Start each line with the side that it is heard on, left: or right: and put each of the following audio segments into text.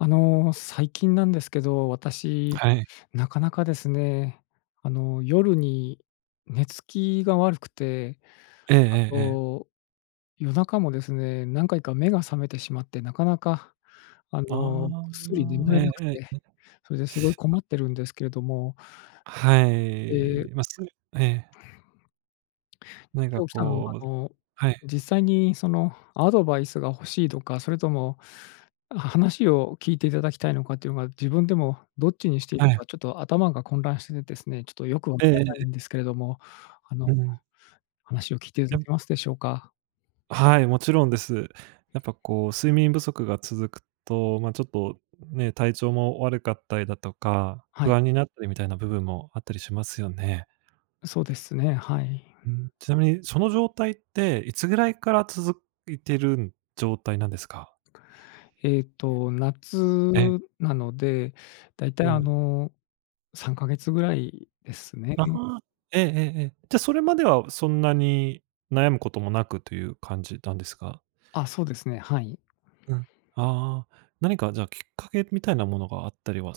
left: あの、最近なんですけど、私、
right: はい。
left: なかなかですね、あの、夜に寝つきが悪くて。
right: えええ
left: あ
right: えええ。
left: と、夜中もですね、何回か目が覚めてしまって。なかなか、あ
right: あ
left: の、ぐっすり眠
right: あ。え
left: れ
right: え
left: なく
right: ええ
left: て。
right: ええ。
left: それですごい困
right: あ。
left: ってるんですけれども。
right: は
left: ええ。
right: い。ますええ。な
left: で、
right: んか
left: 今日来たのもあ
right: こう
left: の
right: はい。
left: 実際にその、アドバイスが欲しいとか、それとも、あ、話を聞いていただきたいのかっていうのが、自分でもどっちにしていいの
right: はい。
left: かちょっと頭が混乱しててですね。ちょっとよくわか
right: ええええ
left: らない
right: え。
left: んですけれども。あの
right: うん。
left: 話を聞いてい
right: や
left: [unintelligible] ますでしょうか？
right: はい、もちろんです。やっぱこう睡眠不足が続くと、まちょっとね、体調も悪かったりだとか、
left: はい。
right: 不安になったりみたいな部分もあったりしますよね。
left: そうですね、はい。
right: うん。ちなみに、その状態っていつぐらいから続いてるん状態なんですか？
left: えっと夏
right: え。
left: なので、大体
right: う
left: あ
right: ん。
left: の3ヶ月ぐらいです
right: あ
left: ね。
right: あ、ええええええ。じゃあ、それまではそんなに、悩む事もなくという感じなんですか？
left: あ、そうですね、はい。
right: うん。ああ、何かじゃあきっかけみたいなものがあったりは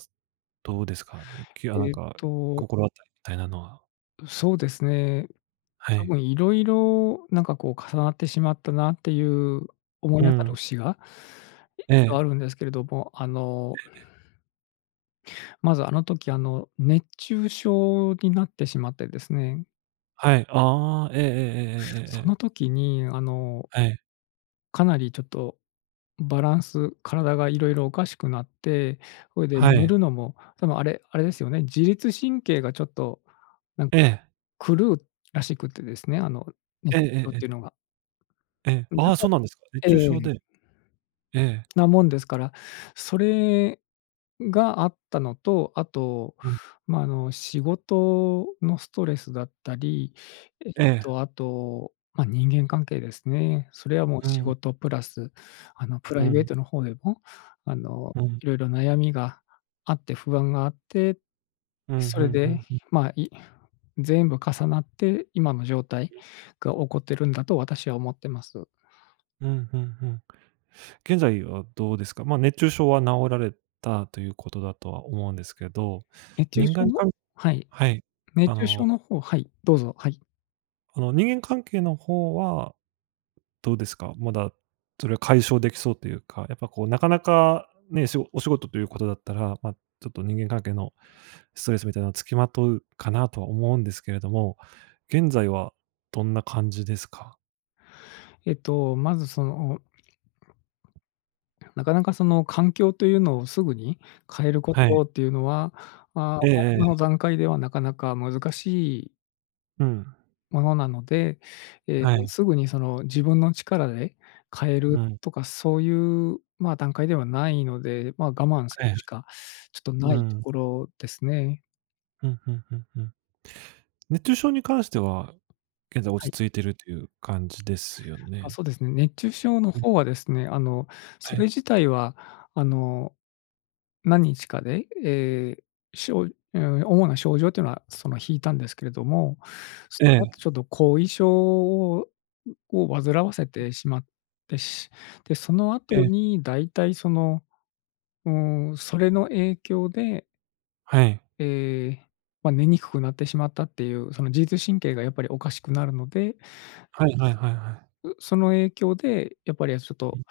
right: どうですか？あの、きあなん
left: えっ
right: か
left: と。
right: 心当たりたいなのは。
left: そうですね。
right: は
left: 多
right: い。
left: 分色々なんかこう、重なってしまったなっていう、思い
right: う
left: 当たる
right: ん。
left: 節が一応
right: ええ。
left: あるんですけれども、あの
right: ええ。
left: まずあの時あの、熱中症になってしまってですね。
right: はい。ああ、えええええええええ
left: そ
right: えええ。
left: の時にあの
right: はい。
left: かなりちょっとバランス、体がいろいろおかしくなって、それで
right: は
left: 寝
right: い。
left: るのも、多分あれあれですよね、自律神経がちょっとなん
right: え
left: か、
right: え。
left: 狂うらしくてですね、あの熱
right: ええ
left: 中
right: え
left: 症っ
right: ええ
left: ていう
right: え。
left: のが。
right: え、
left: うん、だ
right: ああ、
left: か
right: そ
left: ら
right: うなんですか。熱
left: え
right: 中症
left: え。
right: で。ええ。
left: なもんですから、それがあったのと、あと、
right: うん。
left: ま、あの、仕事のストレスだったり、えっ
right: ええ。
left: とあと、ま、人間関係ですね。それはもう
right: う
left: 仕
right: ん。
left: 事プラスあのプラ
right: う
left: イベー
right: ん。
left: トの方でも、あの
right: うん。
left: いろいろ悩みがあって不安があって、
right: うん
left: そ
right: う
left: れ
right: んう
left: で
right: んうん。
left: ま、い全部重なって今の状態
right: ん。
left: が起こってるんだと私は思ってます。
right: うんうんうん。現在はどうですか？まあ熱中症は治られたという事だとは思うんですけど。
left: 熱中
right: 人
left: 症
right: 間
left: の
right: かん
left: はい。
right: はい、
left: 熱
right: あ
left: 中症
right: の
left: の方はい、どうぞ、はい。
right: あの、人間関係の方は、どうですか？まだそれは解消できそうというか、やっぱこうなかなかね、しごお仕事という事だったら、ま、ちょっと人間関係のストレスみたいなのつきまとうかなとは思うんですけれども。現在はどんな感じですか？
left: えっと、まずそのなかなかその環境というのをすぐに変えるこ
right: はい。
left: とっていうのは、まあ、あ、
right: えええ
left: 今
right: え。
left: の段階ではなかなか難しい
right: うん。
left: ものなので、ええ、
right: はい。
left: すぐにその自分の力で変え
right: う
left: る
right: ん。
left: とかそういう、ま、段階ではないので、ま、我慢する
right: ええ。
left: しかちょっとな
right: う
left: いと
right: ん。
left: ころですね。
right: ふんふんふん、うん。熱中症に関しては、現在
left: は
right: 落ち
left: い。
right: 着いてるっていう感じですよ
left: あ、
right: ね？
left: そうですね。熱中症の
right: うん。
left: 方はですね、あの、
right: は
left: それ
right: い。
left: 自体はあの、何日かで、ええ、しょうん、主な症状っていうのは、その、引いたんですけれども、そ
right: え
left: のあと
right: え。
left: ちょっと後遺症を、うをわずらわせてしまって、しで、その
right: え
left: 後
right: え。
left: にだいたいその、うーん、それの影響で。
right: はい。
left: ええ。ま、寝にくくなってしまったっていう、その自律神経がやっぱりおかしくなるので、
right: はいはいはいはい。
left: うその影響でやっぱりあ、しょっ
right: う
left: と、
right: ん。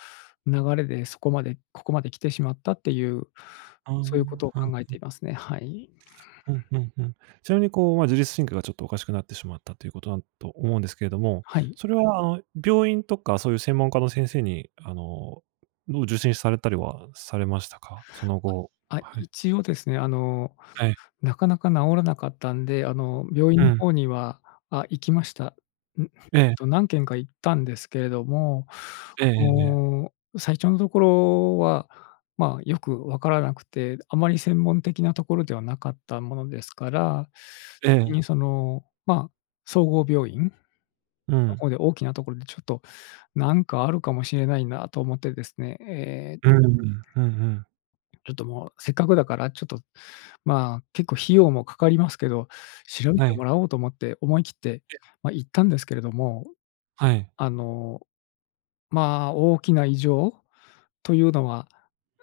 left: 流れでそこまでここまで来てしまったっていう、
right: ああ、は
left: そういうことを
right: ん、
left: 考え
right: う
left: て
right: ん。
left: いますね、はい。
right: ふん、うんうん。ちなみに、こう、ま、自律神経がちょっとおかしくなってしまったという事だんと思うんですけれども、
left: はい。
right: それは、あ、病院とかそういう専門家の先生に、あのの受診されたりはされましたか？その後、
left: あ、
right: はい。
left: 一応ですね、あの、
right: はい。
left: なかなか治らなかったんで、あの、病院
right: う
left: の
right: ん。
left: 方には、あ、行きました。うん、
right: ええ。
left: と、何件か行ったんですけれども、
right: ええええええ。
left: もう、最初のところは、ま、よくわからなくて、あまり専門的なところではなかったものですから。
right: え
left: ぎ
right: え。
left: にその、ま、総合病院
right: う
left: と
right: ん。
left: こで、大きなところでちょっと、なんかあるかもしれないなと思ってですね、ええ。
right: うーん。ふんふん。
left: ちょっともう、せっかくだから、ちょっと、まあ、結構費用もかかりますけど、調べ
right: は
left: て
right: い。
left: もらおうと思って、思い切って、
right: げ
left: ま、行ったんですけれども。
right: はい。
left: あの、まあ、大きな異常というのは、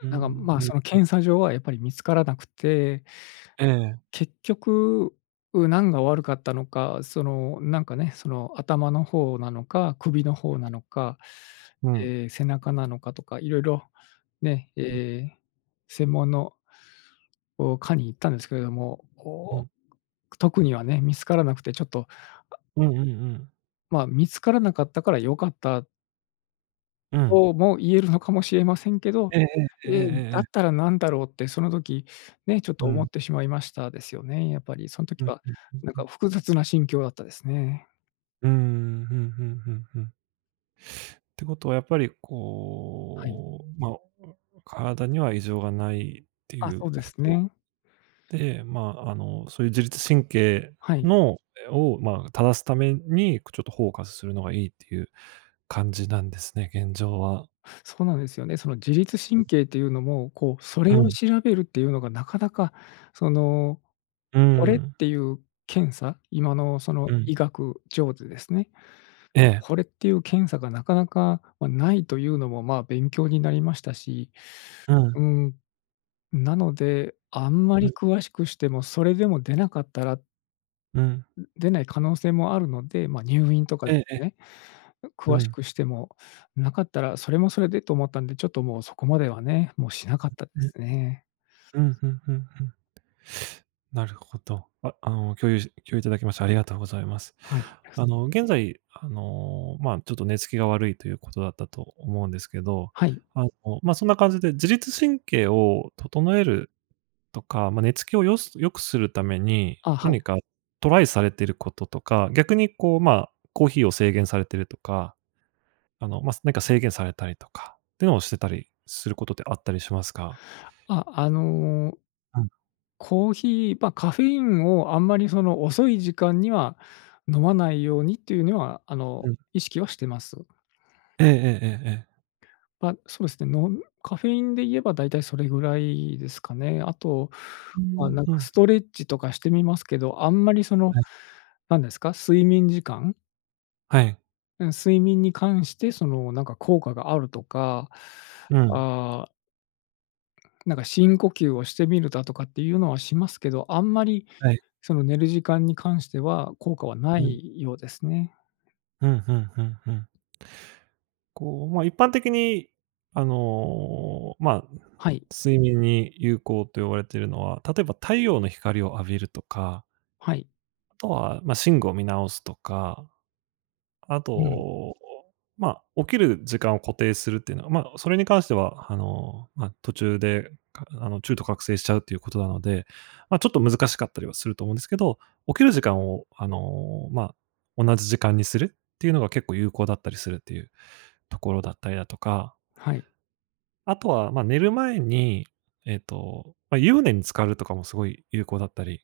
right: う
left: うん、なんか、
right: ん、
left: ま、
right: うん
left: その
right: うん。
left: 検査上はやっぱり見つからなくて。
right: ええ。
left: 結局、う、なんが悪かったのか、その、なんかね、その頭の方なのか、首の方なのか、
right: うん。
left: ええ、背中なのかとか、いろいろ、ね、え
right: うん。
left: え、専門のお、科に行ったんですけれども、お
right: う
left: お、
right: ん。
left: 特にはね、見つからなくてちょっと。あ
right: うんうんうん。
left: まあ、見つからなかったから良かった
right: うん。
left: とも言えるのかもしれませんけど、
right: ええええ、ええ
left: え、
right: えええ
left: だっ
right: え。
left: たら、なんだろう？って、その時ね、ちょっ
right: う
left: と思っ
right: ん。
left: てしまいました、ですよね、やっぱり、そん時
right: うん、
left: は
right: ふんふん
left: なん
right: ふ
left: か
right: ん。
left: 複雑な心境だったですね。
right: うーん、ふんふんふんふん。てことは、やっぱり
left: はい。
right: こう、ま、おあ、体には異常がないって
left: あ、
right: いう
left: そうで
right: 事
left: すね。
right: で、まあ、あの、そういう自律神経
left: はい。
right: のえ、を、まあ、正すために、くちょっとホーカスするのがいいっていう感じなんですね、現状は。
left: そうなんですよね、その自律
right: う
left: 神
right: ん。
left: 経っていうのも、こう、そ
right: う
left: れを
right: ん。
left: 調べるっていうのがなかなか、その、
right: うー
left: これっ
right: ん。
left: ていう検査、今の、その、
right: うん。
left: 医学上でですね、
right: ええ。
left: これっていう検査がなかなか、ま、ないというのも、ま、勉強になりましたし、
right: うん。
left: うん。なので、あんま
right: う
left: り
right: ん。
left: 詳しくしても、それでも出なかったら
right: うん。
left: ん、出ない可能性もあるので、ま、入院とかで
right: ええ、え。
left: ね、う
right: う
left: 詳し
right: ん。
left: くしても、なかったら、それもそれでと思ったんで、ちょっともうそこまではね、もうしなかったで
right: ん、に
left: すね。
right: うん、ふんふんふん。なるほど。ああの、共有し共有頂きましてありがとうございます。
left: はい。
right: あの、現在、あの、まあ、ちょっと寝つきが悪いという事だったと思うんですけど、
left: はい。
right: あの、ま、そんな感じで自律神経を整えるとか、ま、寝つきをよす良くするために、
left: あ、はい。
right: 何かトライされてることとか、逆にこう、まあ、コーヒーを制限されてるとか、あの、ま、すなんか制限されたりとかってをしてたりする事ってあったりしますか？
left: あ、あの
right: うん。
left: コーヒーま、カフェインをあんまり、その、遅い時間には飲まないようにっていうぬは、あの、
right: うん。
left: 意識はしてます。
right: ええええええええ。
left: ま、そうですね、のんカフェインで言えば大体それぐらいですかね。あと、
right: うー
left: ま、
right: ん、
left: なん
right: ふ
left: か
right: ん。
left: ストレッチとかしてみますけど、あんまり、その、
right: はい。
left: なんですか、睡眠時間
right: はい。
left: うん。睡眠に関して、その、なんか効果があるとか。
right: うん。
left: ああなんか深呼吸をしてみるだとかっていうのはしますけど、あんまり、
right: はい。
left: その、寝る時間に関しては効果はな
right: うん。
left: いようですね。
right: ふんふんふんふん。こう、ま、一般的に、あの、まあ、
left: はい。
right: 睡眠に有効と言われてるのは、例えば太陽の光を浴びるとか
left: はい。
right: あとは、ま、寝具を見直すとか、あと、
left: うん。
right: お、まあ、起きる時間を固定するってのは、ま、それに関しては、あの、ま、途中でかあの、中途覚醒しちゃうっていう事なので、ま、ちょっと難しかったりはすると思うんですけど、起きる時間を、あの、まあ、同じ時間にするってゆうのが結構有効だったりするっていう所だったりだとか
left: はい。
right: 後は、ま、寝る前に、えっと、ま、湯船に浸かるとかもすごい有効だったり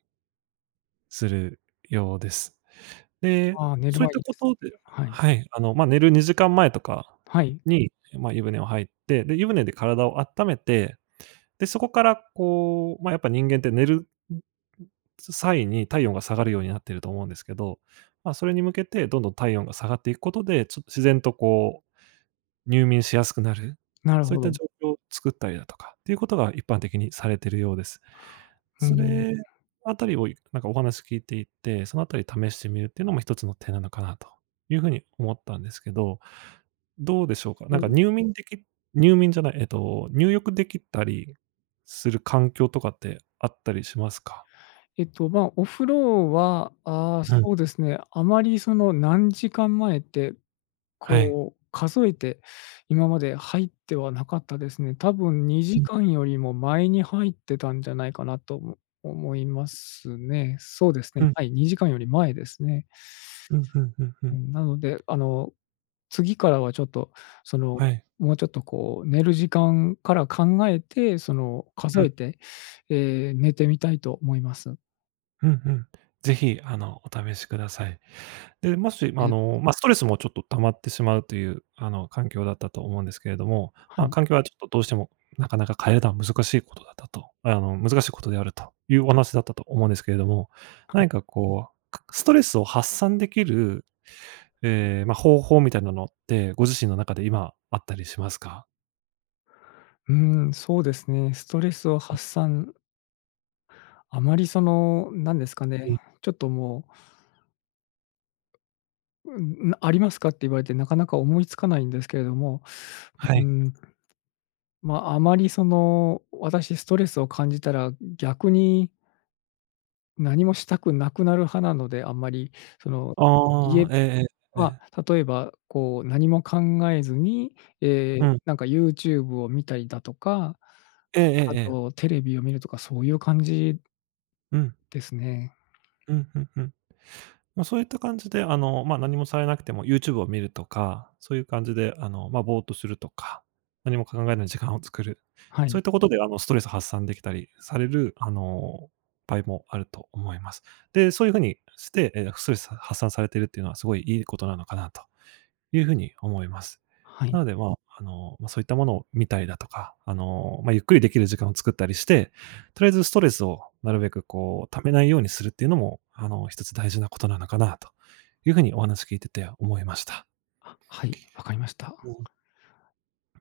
right: するようです。で、
left: あ、寝る
right: そいっ
left: 前
right: た
left: にです、
right: 事で
left: うん、はい。
right: はい、あの、ま、寝る2時間前とか
left: はい。
right: に、ま、湯船を入って、で、湯船で体をあっためて、で、そこからこう、ま、やっぱ人間って寝る、ん、ん、際に体温が下がるようになってると思うんですけど、ま、それに向けてどんどん体温が下がっていくことで、ちょっと、自然とこう入眠しやすくなる、
left: なる
right: そい
left: ほ
right: った
left: ど。
right: 状況を作ったりだとかっていう事が一般的にされてるようです。
left: うー
right: そ
left: ん。
right: れあたりを、いなんかお話聞いていて、その辺り試してみるってのも1つの手なのかなとゆう風に思ったんですけど。どうでしょうか？
left: お、
right: なんか、
left: う。
right: 入眠でき入眠じゃない、えっと、入浴できたりする環境とかってあったりしますか？
left: えっと、まあ、お風呂は、ああ、
right: うん。
left: そうですね、あまり、その、何時間前って、
right: はい。
left: こう、数えて、今まで入ってはなかったですね。多分に
right: う
left: じ
right: ん。
left: かんよりも前に入ってたんじゃないかなとも思いますね。そうですね、
right: うん。
left: はい、2時間より前ですね。
right: うん、ふんふんふ
left: う
right: ん。
left: ん、なので、あの、次からはちょっと、その、
right: はい。
left: もうちょっとこう寝る時間から考えて、その、数
right: うん。
left: えて、ええ、寝てみたいと思います。
right: うんうん、是非あのお試しください。で、もしあ
left: え。
right: の、ま、ストレスもちょっと溜まってしまうという、あの環境だったと思うんですけれども。
left: は
right: ま、
left: い。
right: 環境はちょっとどうしてもなかなか変えるのは難しい事だったと、あの難しい事であるというお話だったと思うんですけれども。
left: は
right: な
left: い。
right: にかこう、かストレスを発散できる、ええ、ま、方法みたいなのってご自身の中で今あったりしますか？
left: うーん、そうですね、ストレスを
right: うん。
left: 発散あまりそのなんですか
right: え。
left: ね、ちょっともううん、うありますかって言われてなかなか思いつかないんですけれども、
right: は
left: うー
right: い。
left: ん、ま、あまりその私ストレスを感じたら、逆に何もしたくなくなる派なので、あんまりその、家
right: ああ、
left: で
right: ええええ、え
left: ま、
right: え。
left: 例えばこう何も考えずに、え
right: う
left: え、
right: ん。
left: なんか YouTube を見たりだとか、
right: えええ
left: あ
right: えええ。
left: と、テレビを見るとか、そういう感じ
right: うん。
left: ですね。
right: うんうんうん。まそういった感じで、あの、ま、何もされなくてもユーチューブを見るとか、そういう感じであのま、ぼうっとするとか、何も考えない時間を作る。
left: はい。
right: そういった事であのストレス発散できたりされるあの、場合もあると思います。で、そういう風にして、ええ、ストレス発散されてるっていうのはすごい良い事なのかなという風に思います。
left: はい。
right: なので、ま、あの、ま、そういったものを見たりだとか、あの、ま、ゆっくり出来る時間を作ったりして、とりあえずストレスをなるべくこう溜めないようにするっていうのもあの、1つ大事な事なのかなという風にお話聞いてて思いました。
left: あ、はい、わかりました。
right: うん。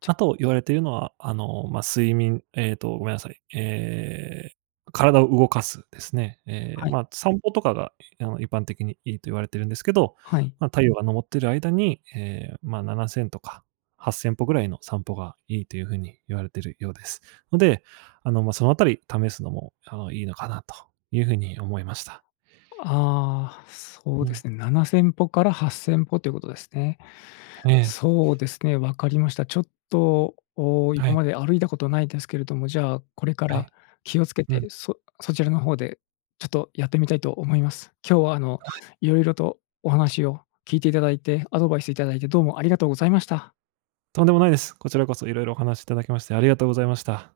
left: ち
right: あ
left: ゃ
right: と言われているのは、あのま、睡眠、えっと、ごめんなさい。ええ、体を動かすですね。え、
left: はい。
right: ま、散歩とかがあの一般的に良いと言われてるんですけど、
left: はい。
right: ま、太陽が昇っている間に、え、ま、7000とか8000歩くらいの散歩が良いという風に言われているようですので、あのま、その辺り試すのもあのいいのかなという風に思いました。
left: ああ、そう
right: う
left: で
right: ん。
left: すね、7000歩から8000歩ということですね。
right: ええ。
left: そうですね、わかりました。ちょっと、お
right: は
left: 今
right: い。
left: まで歩いたことないですけれども、じゃあこれか
right: は
left: ら
right: い。
left: 気をつけ
right: う
left: て、
right: ん。
left: そそちらの方で、ちょっとやってみたいと思います。今日はあの、
right: はい。
left: 色々とお話を聞いていただいて、アドバイスいただいてどうもありがとうございました。
right: とんでもないです。こちらこそ色々お話し頂きましてありがとうございました。